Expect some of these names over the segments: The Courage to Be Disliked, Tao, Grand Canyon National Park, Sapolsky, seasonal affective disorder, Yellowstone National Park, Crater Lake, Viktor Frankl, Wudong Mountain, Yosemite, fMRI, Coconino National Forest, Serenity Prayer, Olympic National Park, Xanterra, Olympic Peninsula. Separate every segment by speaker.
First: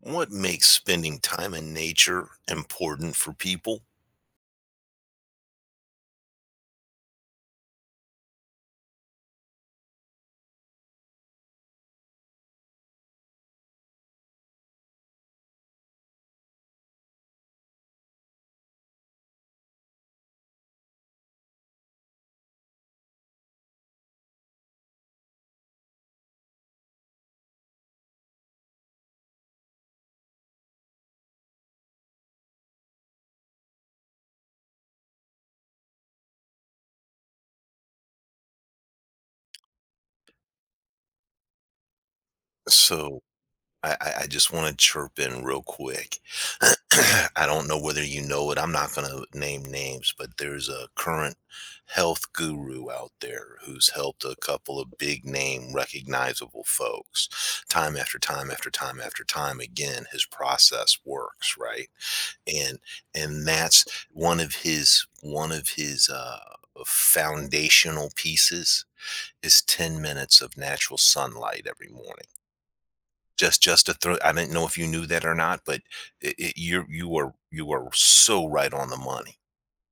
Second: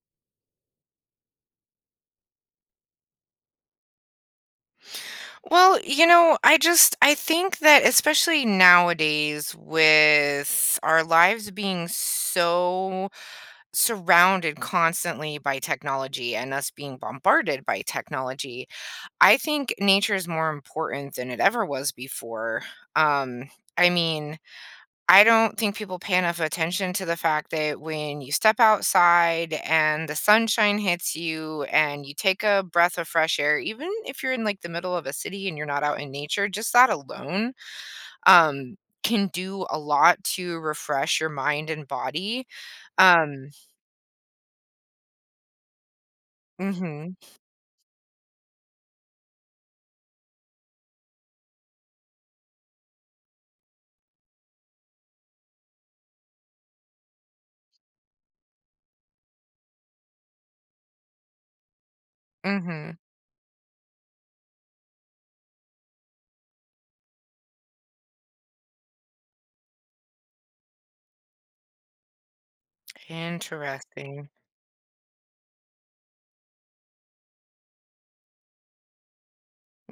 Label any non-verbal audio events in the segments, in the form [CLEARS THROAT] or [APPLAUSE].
Speaker 1: What makes spending time in nature important for people?
Speaker 2: I think that especially nowadays with our lives being so surrounded constantly by technology and us being bombarded by technology, I think nature is more important than it ever was before. Um I mean, I don't think people pay enough attention to the fact that when you step outside and the sunshine hits you and you take a breath of fresh air, even if you're in like the middle of a city and you're not out in nature, just that alone um, can do a lot to refresh your mind and body.
Speaker 1: So
Speaker 2: Um,
Speaker 1: I, I I just want to chirp in real quick. [CLEARS THROAT]
Speaker 2: hmm.
Speaker 1: I don't know whether you know it. I'm not going to name names, but there's a current health guru out there who's helped a couple of big name recognizable folks time after time after time after time again his process works, right? and
Speaker 2: Hmm.
Speaker 1: and that's one of his foundational pieces is 10 minutes of natural sunlight every morning. Just to throw
Speaker 2: Interesting.
Speaker 1: I didn't know if you knew that or not, but it you're you are so right on the money.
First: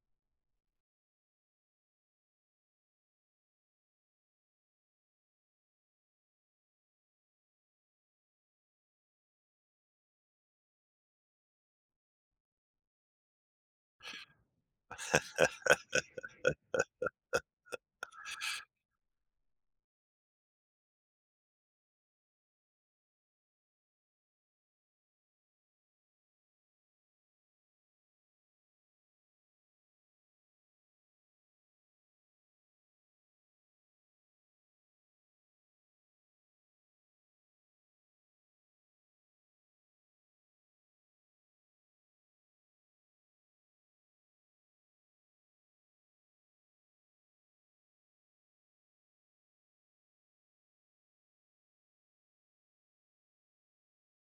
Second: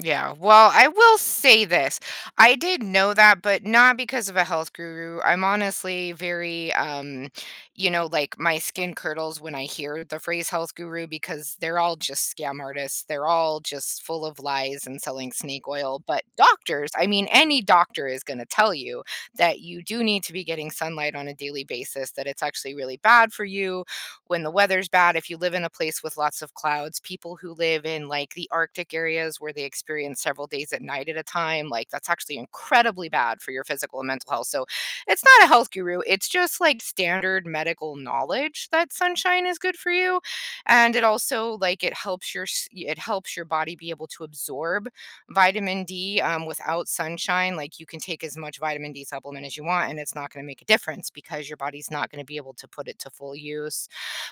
Speaker 2: Yeah, well, I will say this. I did know that, but not because of a health guru. I'm honestly very, like my skin curdles when I hear the phrase health guru because they're all just scam artists. They're all just full of lies and selling snake oil. But doctors, I mean, any doctor is going to tell you that you do need to be getting sunlight on a daily basis, that it's actually really bad for you when the weather's bad, if you live in a place with lots of clouds, people who live in like the Arctic areas where they experience several days at night at a time, like that's actually incredibly bad for your physical and mental health. So it's not a health guru. It's just like standard medical knowledge that sunshine is good for you. And it also like it helps it helps your body be able to absorb vitamin D. Without sunshine, like you can take as much vitamin D supplement as you want, and it's not going to make a difference because your body's not going to be able to put it to full use.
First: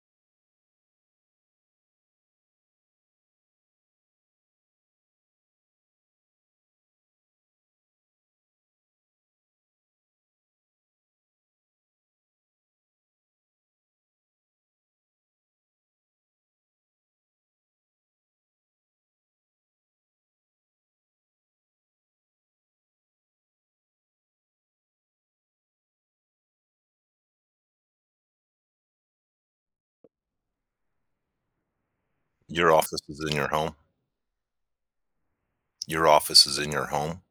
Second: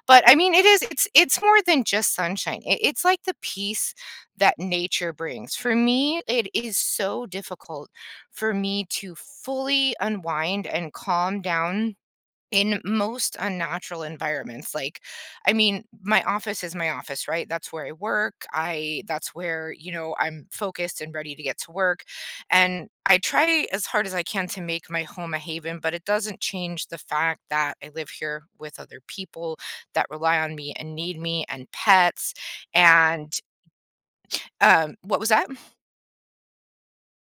Speaker 2: But I mean, it is it's more than just sunshine. It's like the peace that nature brings. For me, it is so difficult for me to fully unwind and calm down in most unnatural environments, like, I mean, my office is my office, right? That's where I work. I That's where, you know, I'm focused and ready to get to work. And I try as hard as I can to make my home a haven, but it doesn't change the fact that I live here with other people that rely on me and need me and pets.
Speaker 1: Your office is
Speaker 2: And
Speaker 1: in your home.
Speaker 2: What was that?
Speaker 1: Your office is in your home.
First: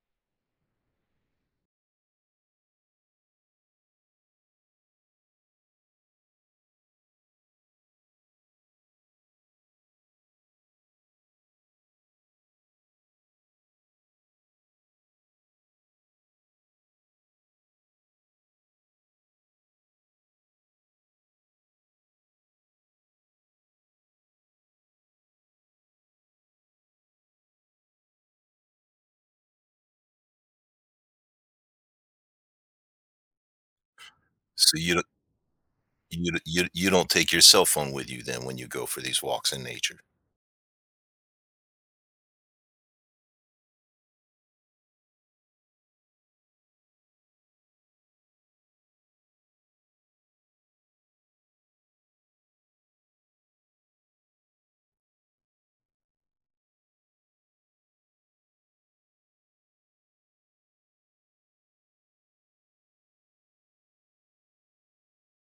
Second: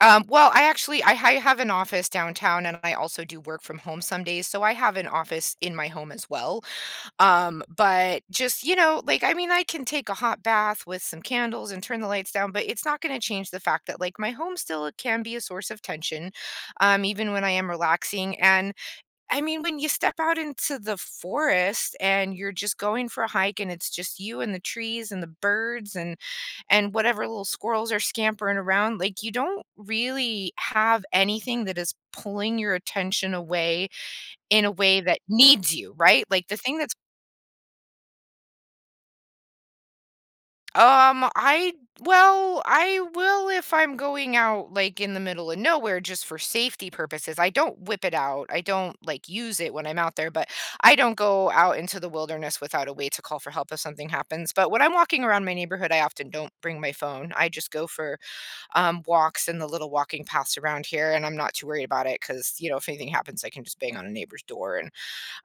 Speaker 2: Well, I have an office downtown and I also do work from home some days. So I have an office in my home as well. But just, you know, like, I mean, I can take a hot bath with some candles and turn the lights down, but it's not going to change the fact that, like, my home still can be a source of tension, even when I am relaxing. And I mean, when you step out into the forest and you're just going for a hike and it's just you and the trees and the birds and whatever little squirrels are scampering around, like you don't really have anything that is pulling your attention away in a
Speaker 1: So you
Speaker 2: way
Speaker 1: don't
Speaker 2: that needs you, right?
Speaker 1: you don't
Speaker 2: Like the
Speaker 1: you
Speaker 2: thing
Speaker 1: you
Speaker 2: that's
Speaker 1: don't take your cell phone with you then when you go for these walks in nature,
Speaker 2: I Well, I will if I'm going out like in the middle of nowhere just for safety purposes. I don't whip it out. I don't like use it when I'm out there, but I don't go out into the wilderness without a way to call for help if something happens. But when I'm walking around my neighborhood, I often don't bring my phone. I just go for walks in the little walking paths around here and I'm not too worried about it cuz you know, if anything happens, I can just bang on a neighbor's door and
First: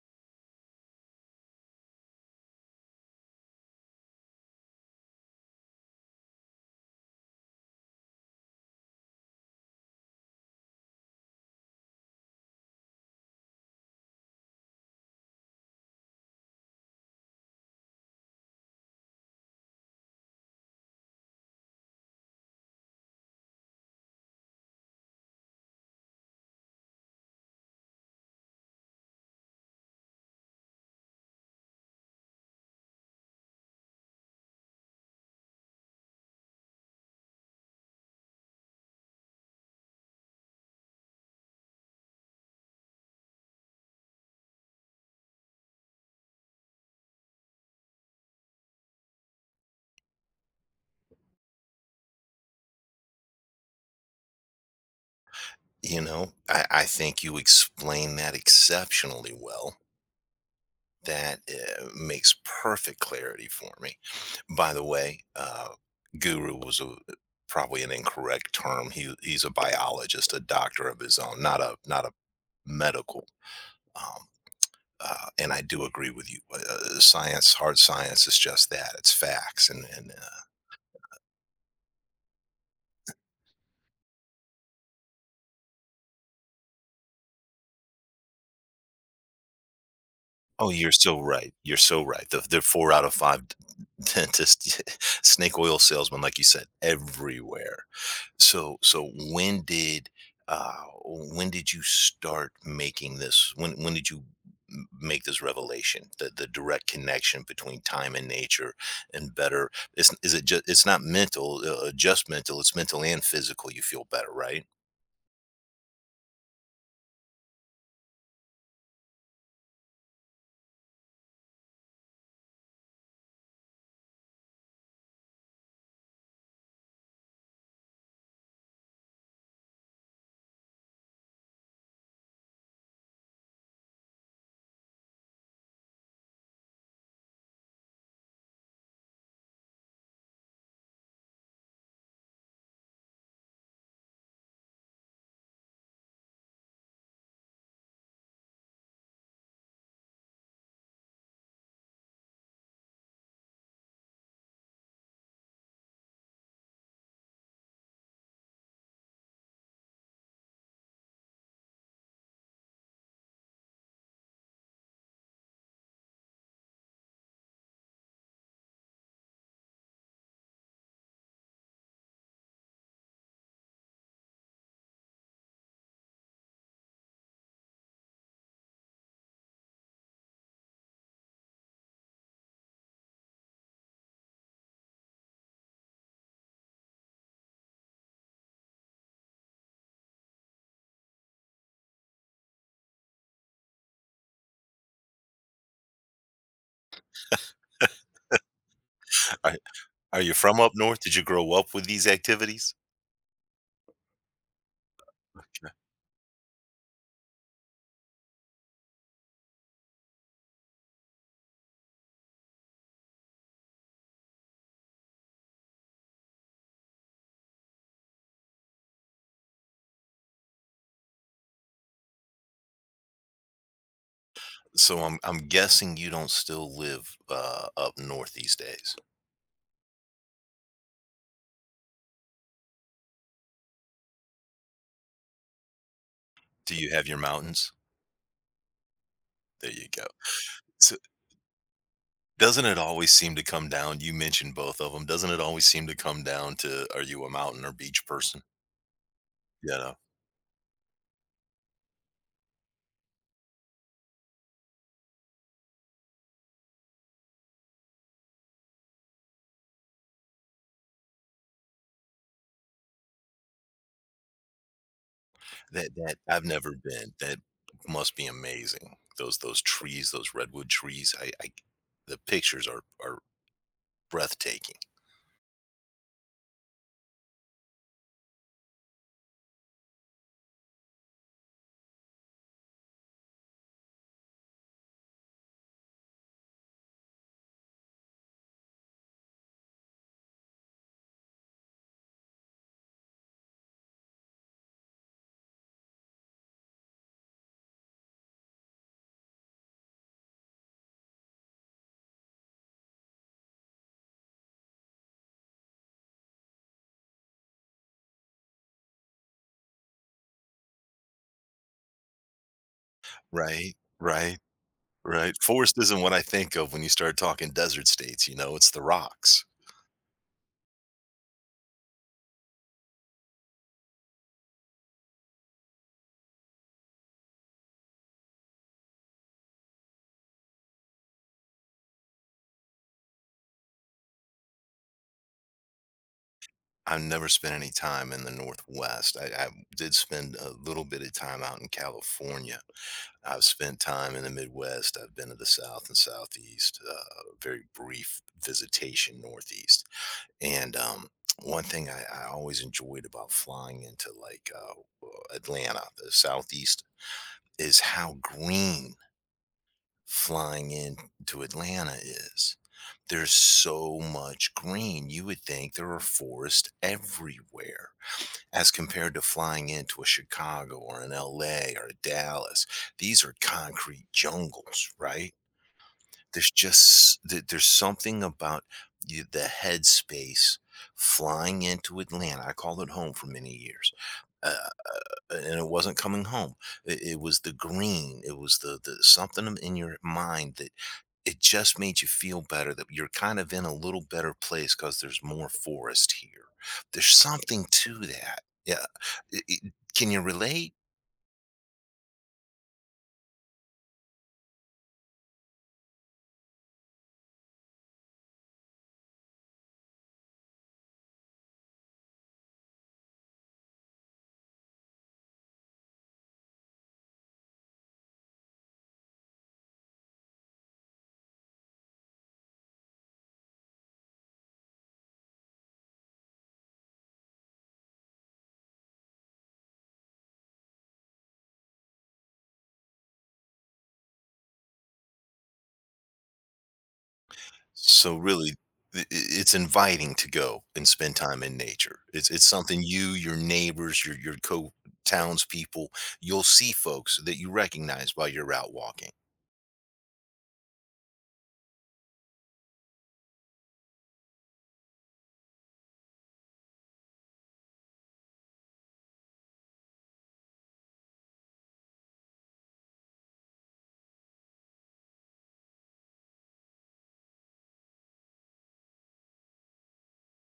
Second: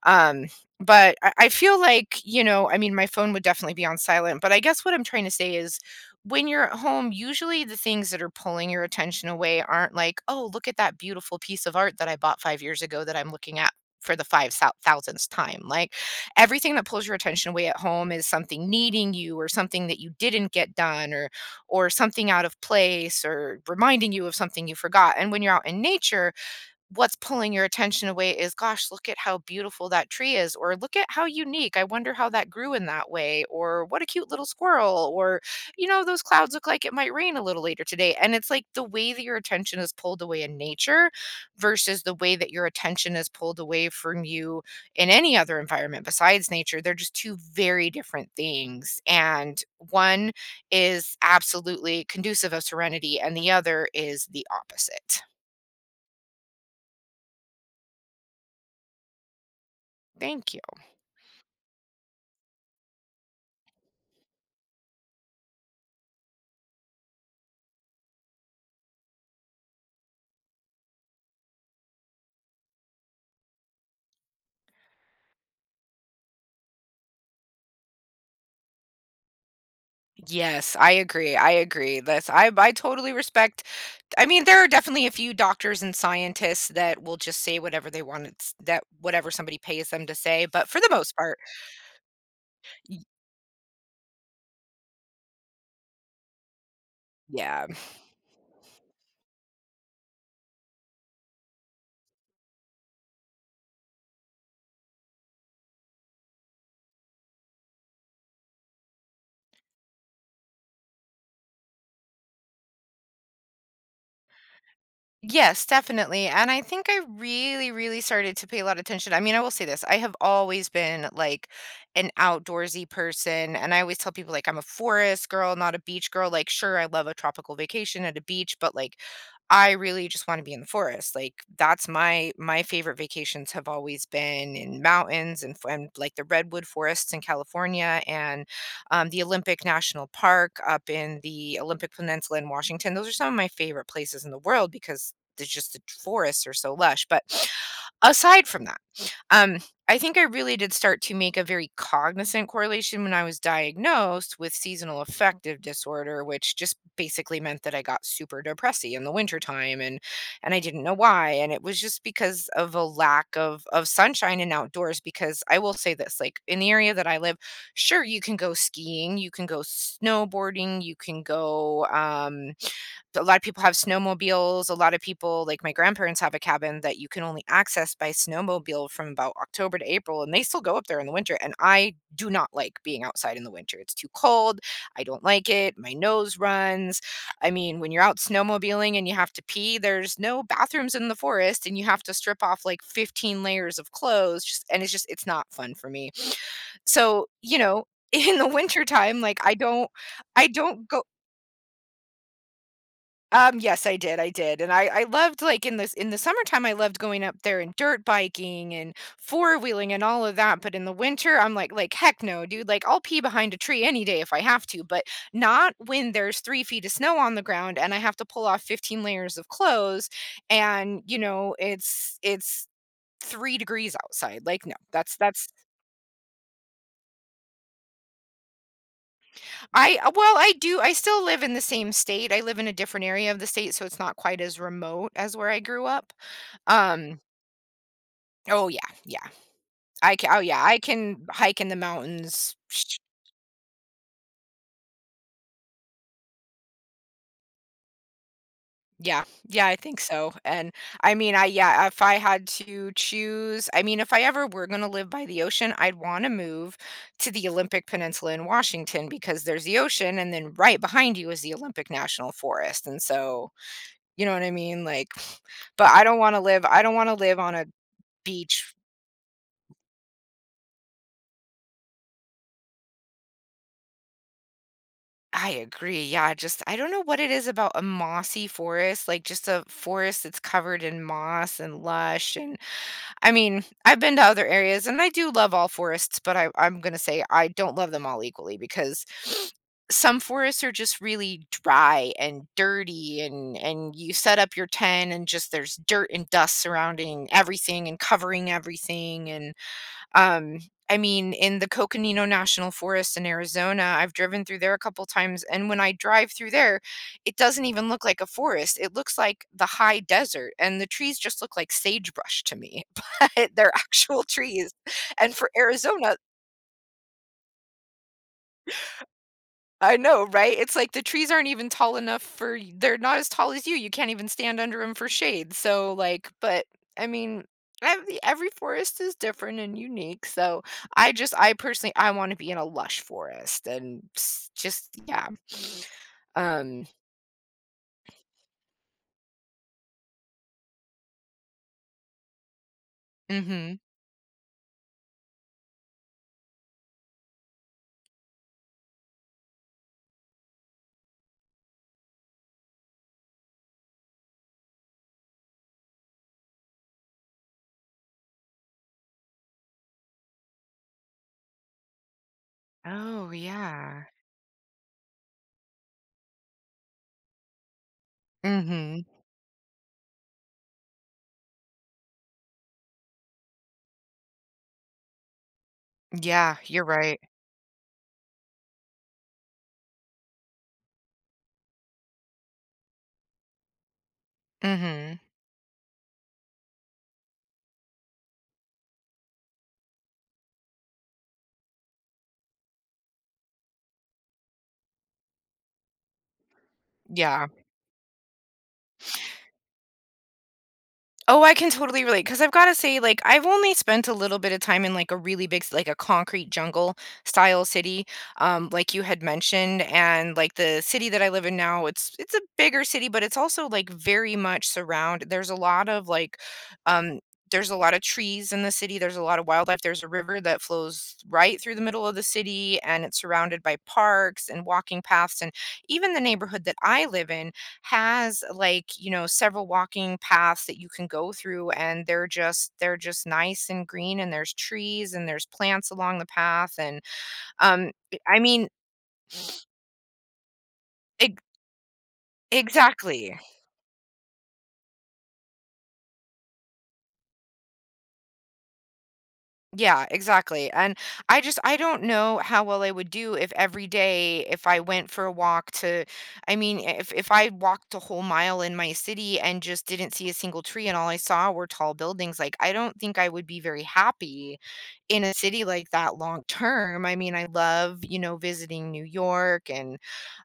Speaker 2: um, but I, I feel like, you know, I mean, my phone would definitely be on silent, but I guess what I'm trying to say is when you're at home, usually the things that are pulling your attention away aren't like, oh, look at that beautiful piece of art that I bought 5 years ago that I'm looking at for the thousandth time. Like everything that pulls your attention away at home is something needing you or something that you didn't get done or something out of place or reminding you of something you forgot. And when you're out in nature, what's pulling your attention away is, gosh, look at how beautiful that tree is, or look at how unique. I wonder how that grew in that way, or what a cute little squirrel, or, you know, those clouds look like it might rain a little later today. And it's like the way that your attention is pulled away in nature versus the way that your attention is pulled away from you in any other environment besides nature. They're just two very different things. And one is absolutely conducive of serenity, and the other is the opposite.
Speaker 1: you know? I think you explain that exceptionally well.
Speaker 2: Thank you.
Speaker 1: That makes perfect clarity for me. By the way, guru was a, probably an incorrect term. He's a biologist, a doctor of his own, not a medical. Um, and I do agree with you. Science, hard science, is just that. It's facts, and
Speaker 2: Yes, I agree, I agree. That's I totally respect. I mean, there are definitely a few doctors and scientists that will just say whatever they want, it's that whatever somebody pays them to say, but
Speaker 1: oh,
Speaker 2: for the
Speaker 1: you're
Speaker 2: most
Speaker 1: so
Speaker 2: part,
Speaker 1: right. You're so right. The 4 out
Speaker 2: y
Speaker 1: of 5 [LAUGHS] dentist [LAUGHS] snake oil salesman, like you said,
Speaker 2: yeah.
Speaker 1: everywhere. So when did, uh when did you start making this when did you m make this revelation, the direct connection between time and nature and better it's is it just it's not mental, just mental, it's mental and physical, you feel better, right?
Speaker 2: Yes, definitely. And I think I really, really started to pay a lot of attention. I mean, I will say this, I have always been like an outdoorsy person. And I always tell people, like, I'm a forest girl, not a beach girl. Like, sure, I love a tropical vacation at a beach, but like, I really just want to be in the forest. Like, that's my favorite vacations have always been in mountains and like the redwood forests in California and the Olympic National Park up in the Olympic Peninsula in Washington. Those are some of my favorite places in the world because the just the forests are so lush. But aside from that, um, I think I really did start to make a very cognizant correlation when I was diagnosed with seasonal affective disorder, which just basically meant that I got super depressy in the wintertime and I didn't know why. And it was just because of a lack of sunshine and outdoors. Because I will say this, like in the area that I live, sure you can go skiing, you can go snowboarding, you can go a lot of people have snowmobiles. A lot of people, like my grandparents, have a cabin that you can only access by snowmobile from about October to April, and they still go up there in the winter. And I do not like being outside in the winter. It's too cold. I don't like it. My nose runs. I mean, when you're out snowmobiling and you have to pee, there's no bathrooms in the forest, and you have to strip off like 15 layers of clothes. Just And it's just it's not fun for me. So you know. [LAUGHS] In the wintertime,
Speaker 1: Are are you
Speaker 2: I
Speaker 1: from up
Speaker 2: don't
Speaker 1: north?
Speaker 2: go.
Speaker 1: Did you grow up with these activities?
Speaker 2: Yes, I did, and I loved, like, in the summertime, I loved going up there and dirt biking and four-wheeling and all of that, but in the winter, "Heck no, dude," like, I'll pee behind a tree any day if I have to, but not when there's 3 feet of snow on the ground and I have to pull off 15 layers of clothes and, you know, it's 3 degrees outside, like, no,
Speaker 1: So I'm I'm
Speaker 2: that's
Speaker 1: guessing you don't still live, up north these days.
Speaker 2: I well, I still live in the same state, I live in a different area of the state, so it's not quite as remote as where I grew up,
Speaker 1: Do you have your
Speaker 2: um
Speaker 1: mountains?
Speaker 2: Oh, yeah, yeah.
Speaker 1: There you go.
Speaker 2: I ca Oh, yeah, I
Speaker 1: So,
Speaker 2: can hike in the mountains.
Speaker 1: doesn't it
Speaker 2: Sh
Speaker 1: always seem to come down you mentioned both of them, doesn't it always seem to come down to, are you a mountain or beach person?
Speaker 2: Yeah, yeah, I
Speaker 1: You know?
Speaker 2: think so, and, I mean, I yeah, if I had to choose. I mean, if I ever were gonna live by the ocean, I'd wanna move to the Olympic Peninsula in Washington because there's the ocean, and then right behind you is the Olympic National Forest, and so, you know what I mean? Like, [SIGHS] but
Speaker 1: That that I've never
Speaker 2: I don't
Speaker 1: been.
Speaker 2: wanna live
Speaker 1: That
Speaker 2: on a
Speaker 1: must be
Speaker 2: beach.
Speaker 1: amazing. Those trees, those redwood trees, I the pictures are breathtaking.
Speaker 2: I agree. Yeah, just I don't know what it is about a mossy forest, like just a forest that's covered in moss and lush. And I mean, I've been to other areas and I do love all forests, but I'm going to say I don't love them all equally because [SNIFFS] some forests are just really dry and dirty and you set up your tent and just there's dirt and dust surrounding everything and covering everything and um, I mean, in the Coconino National Forest in Arizona, I've driven through there a couple times, and when I drive through there, it doesn't even look like a forest. It looks like the high desert, and the trees just look like sagebrush to me, [LAUGHS] but they're
Speaker 1: Right,
Speaker 2: actual
Speaker 1: right,
Speaker 2: trees.
Speaker 1: right.
Speaker 2: And for
Speaker 1: Forest isn't what
Speaker 2: Arizona,
Speaker 1: I think of when you start talking desert states, you know, it's the rocks.
Speaker 2: I know, right? It's like the trees aren't even tall enough for y they're not as tall as you, you can't even stand under them for shade, so, I mean, every forest is different and unique, so I just I personally I wanna be in a lush forest and s just yeah. Um
Speaker 1: I've never spent any time in the Northwest. I did spend a little bit of time out in California. I've spent
Speaker 2: Mhm.
Speaker 1: time in the Midwest. I've been to the South and Southeast, very brief visitation Northeast. And one thing I always enjoyed about flying into like Atlanta, the Southeast, is how green flying into Atlanta is
Speaker 2: Oh,
Speaker 1: there's so
Speaker 2: yeah.
Speaker 1: much green. You would think there are forests everywhere as
Speaker 2: Mhm.
Speaker 1: compared to flying into a Chicago or an LA or a Dallas. These are concrete jungles, right? There's
Speaker 2: Yeah, you're
Speaker 1: just
Speaker 2: right.
Speaker 1: there's something about you, the headspace flying into Atlanta. I called it home for many years. Uh,
Speaker 2: Mhm.
Speaker 1: and it wasn't coming home. It was the green. It was the something in your mind that it just made you feel better that you're kind of in a little better place because there's more forest here. There's
Speaker 2: Yeah.
Speaker 1: something to that. Yeah. Can you relate?
Speaker 2: Oh, I can totally relate because I 'cause I've gotta say, like, I've only spent a little bit of time in, like, a really big c like, a concrete jungle style city, like you had mentioned, and, like, the city that I live in now, it's a bigger city, but it's also, like, very much surround there's a lot of, like, um there's a lot of trees in the city, there's a lot of wildlife, there's a river that flows right through the middle of the city, and it's surrounded by parks and walking paths, and even the neighborhood that I live in has, like, you know, several walking paths that you can go through, and they're just nice and green, and there's trees and there's plants along the path. And
Speaker 1: So
Speaker 2: e, I
Speaker 1: really,
Speaker 2: mean
Speaker 1: it's inviting to go and spend time
Speaker 2: ex-
Speaker 1: in nature. It's something you, your
Speaker 2: exactly.
Speaker 1: neighbors, your co townspeople, you'll see folks that you recognize while you're out walking.
Speaker 2: Yeah, exactly. And I don't know how well I would do if every day, if I went for a walk to if I walked a whole mile in my city and just didn't see a single tree, and all I saw were tall buildings, like, I don't think I would be very happy in a city like that long term. I mean, I love, you know, visiting New York, and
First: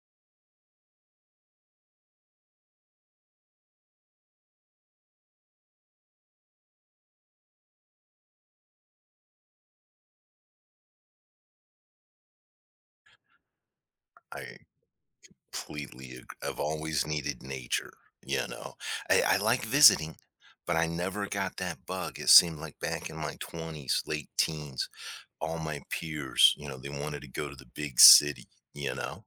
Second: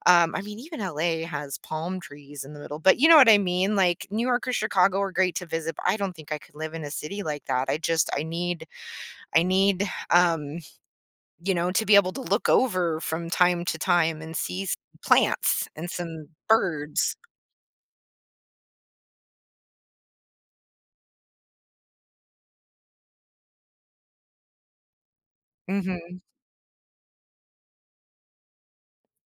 Speaker 2: I mean, even LA has palm trees in the middle, but you know what I mean? Like, New York or Chicago are great to visit, but I don't think I could live in a city like that. I need I need you know, to be able to look over from time to time and
Speaker 1: I
Speaker 2: see plants and some
Speaker 1: I've always
Speaker 2: birds.
Speaker 1: needed nature, you know. I like visiting, but I never got that bug. It seemed like back in my 20s, late teens, all my
Speaker 2: Hmm.
Speaker 1: peers, you know, they wanted to go to the big city, you know.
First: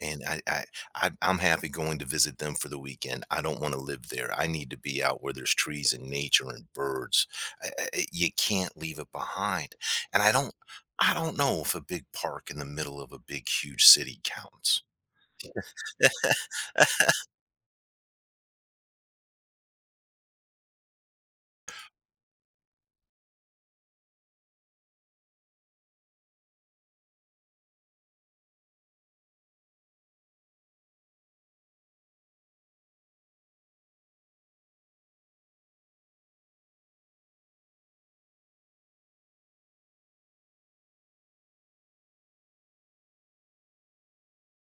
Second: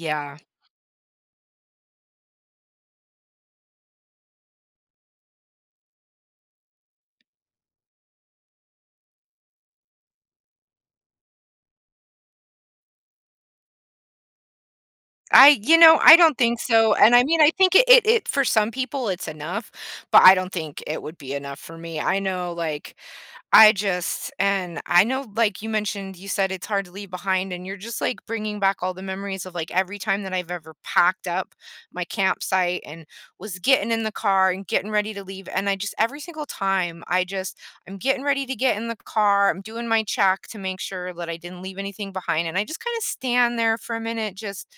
Speaker 1: And I I'm happy going to visit them for the weekend. I don't want to live there. I need to be out where there's trees and nature and birds. You can't leave it behind. And I don't know if a big park in the middle of a big huge city counts.
Speaker 2: I, you know, I don't think so, and I mean, I think it for some people, it's enough, but I don't think it would be enough for me. I know, like, I just and I know, like, you mentioned, you said it's hard to leave behind, and you're just, like, bringing back all the memories of, like, every time that I've ever packed up my campsite and was getting in the car and getting ready to leave, and I just every single time, I just I'm getting ready to get in the car, I'm doing my check to make sure that I didn't leave anything behind, and I just kinda stand there for a minute just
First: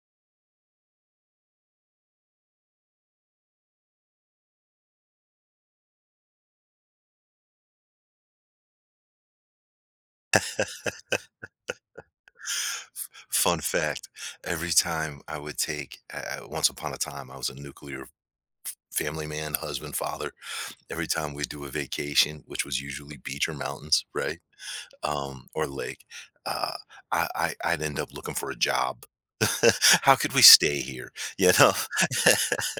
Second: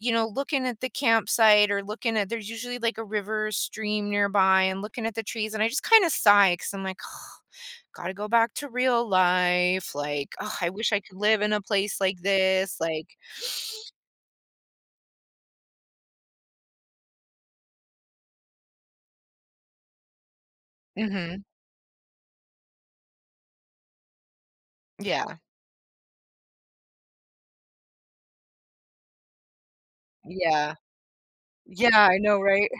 Speaker 2: you know, looking at the campsite or looking at there's usually like a river or stream nearby and looking at the trees, and I just kind of sigh because I'm like, [SIGHS] gotta go back to real life. Like, oh, I wish I could live in a place like this. Like,
Speaker 1: Fun fact, every time I would take I once upon a time, I was a nuclear family man, husband, father. Every time we
Speaker 2: hmm.
Speaker 1: do a vacation, which was usually beach or mountains, right?
Speaker 2: Yeah,
Speaker 1: Or lake, uh, I'd end up looking for a job. [LAUGHS] How could we
Speaker 2: yeah,
Speaker 1: stay here? You know?
Speaker 2: yeah, I know, right?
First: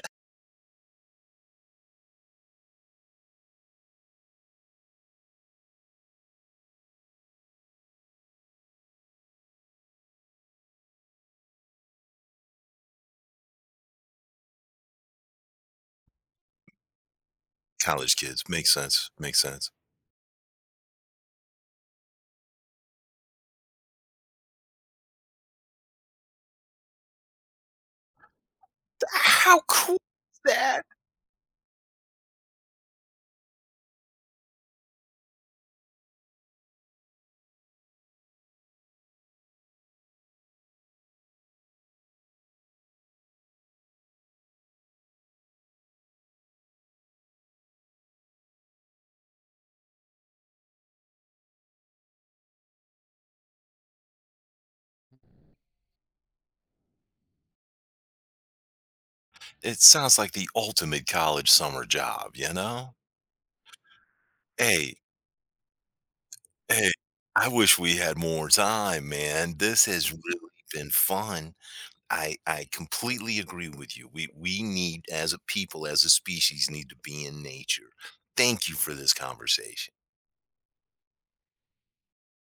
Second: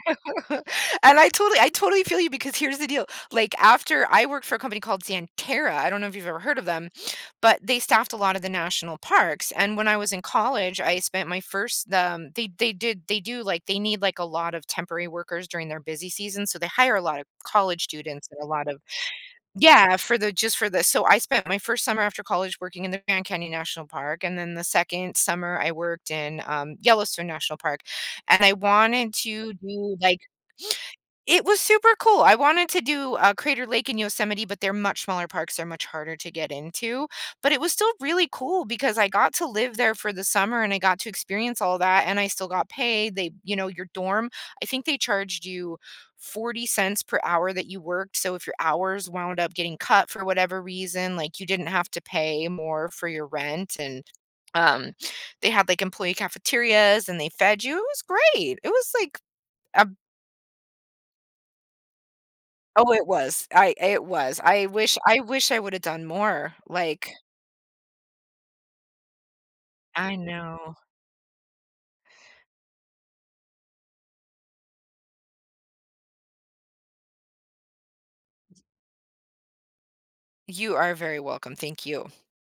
Speaker 2: [LAUGHS] And I totally feel you, because here's the deal. Like, after I worked for a company called Xanterra, I don't know if you've ever heard of them, but they staffed a lot of the national parks. And when I was in college, I spent my first they do, like, they need, like, a lot of temporary workers during their busy season. So they hire a lot of
Speaker 1: [LAUGHS]
Speaker 2: college
Speaker 1: College
Speaker 2: students and
Speaker 1: kids.
Speaker 2: a lot
Speaker 1: Makes
Speaker 2: of
Speaker 1: sense. Makes sense.
Speaker 2: yeah, for the so I spent my first summer after college working in the Grand Canyon National Park. And then the second summer I worked in Yellowstone National Park. And I wanted to
Speaker 1: How
Speaker 2: do
Speaker 1: cool.
Speaker 2: like it was super cool. I wanted to do, Crater Lake in Yosemite, but they're much smaller parks, they're much harder to get into, but it was still really cool because I got to live there for the summer and I got to experience all that and I still got paid. They, you know, your dorm I think they charged you 40 cents per hour that you worked, so if your hours wound up getting cut for whatever reason, like, you didn't have to pay more for your rent, and, um, they had, like, employee cafeterias and they fed you. It was great. It was like
Speaker 1: It
Speaker 2: a
Speaker 1: sounds like the ultimate college summer job, you
Speaker 2: Oh,
Speaker 1: know?
Speaker 2: it was. I it was. I
Speaker 1: Hey,
Speaker 2: wish I wish I would have done more,
Speaker 1: hey,
Speaker 2: like
Speaker 1: I wish we had more time, man. This has
Speaker 2: I
Speaker 1: really
Speaker 2: know.
Speaker 1: been fun. I completely agree with you. We need as a people, as a species, need to be in nature. Thank you for this conversation.
Speaker 2: You are very welcome, thank you.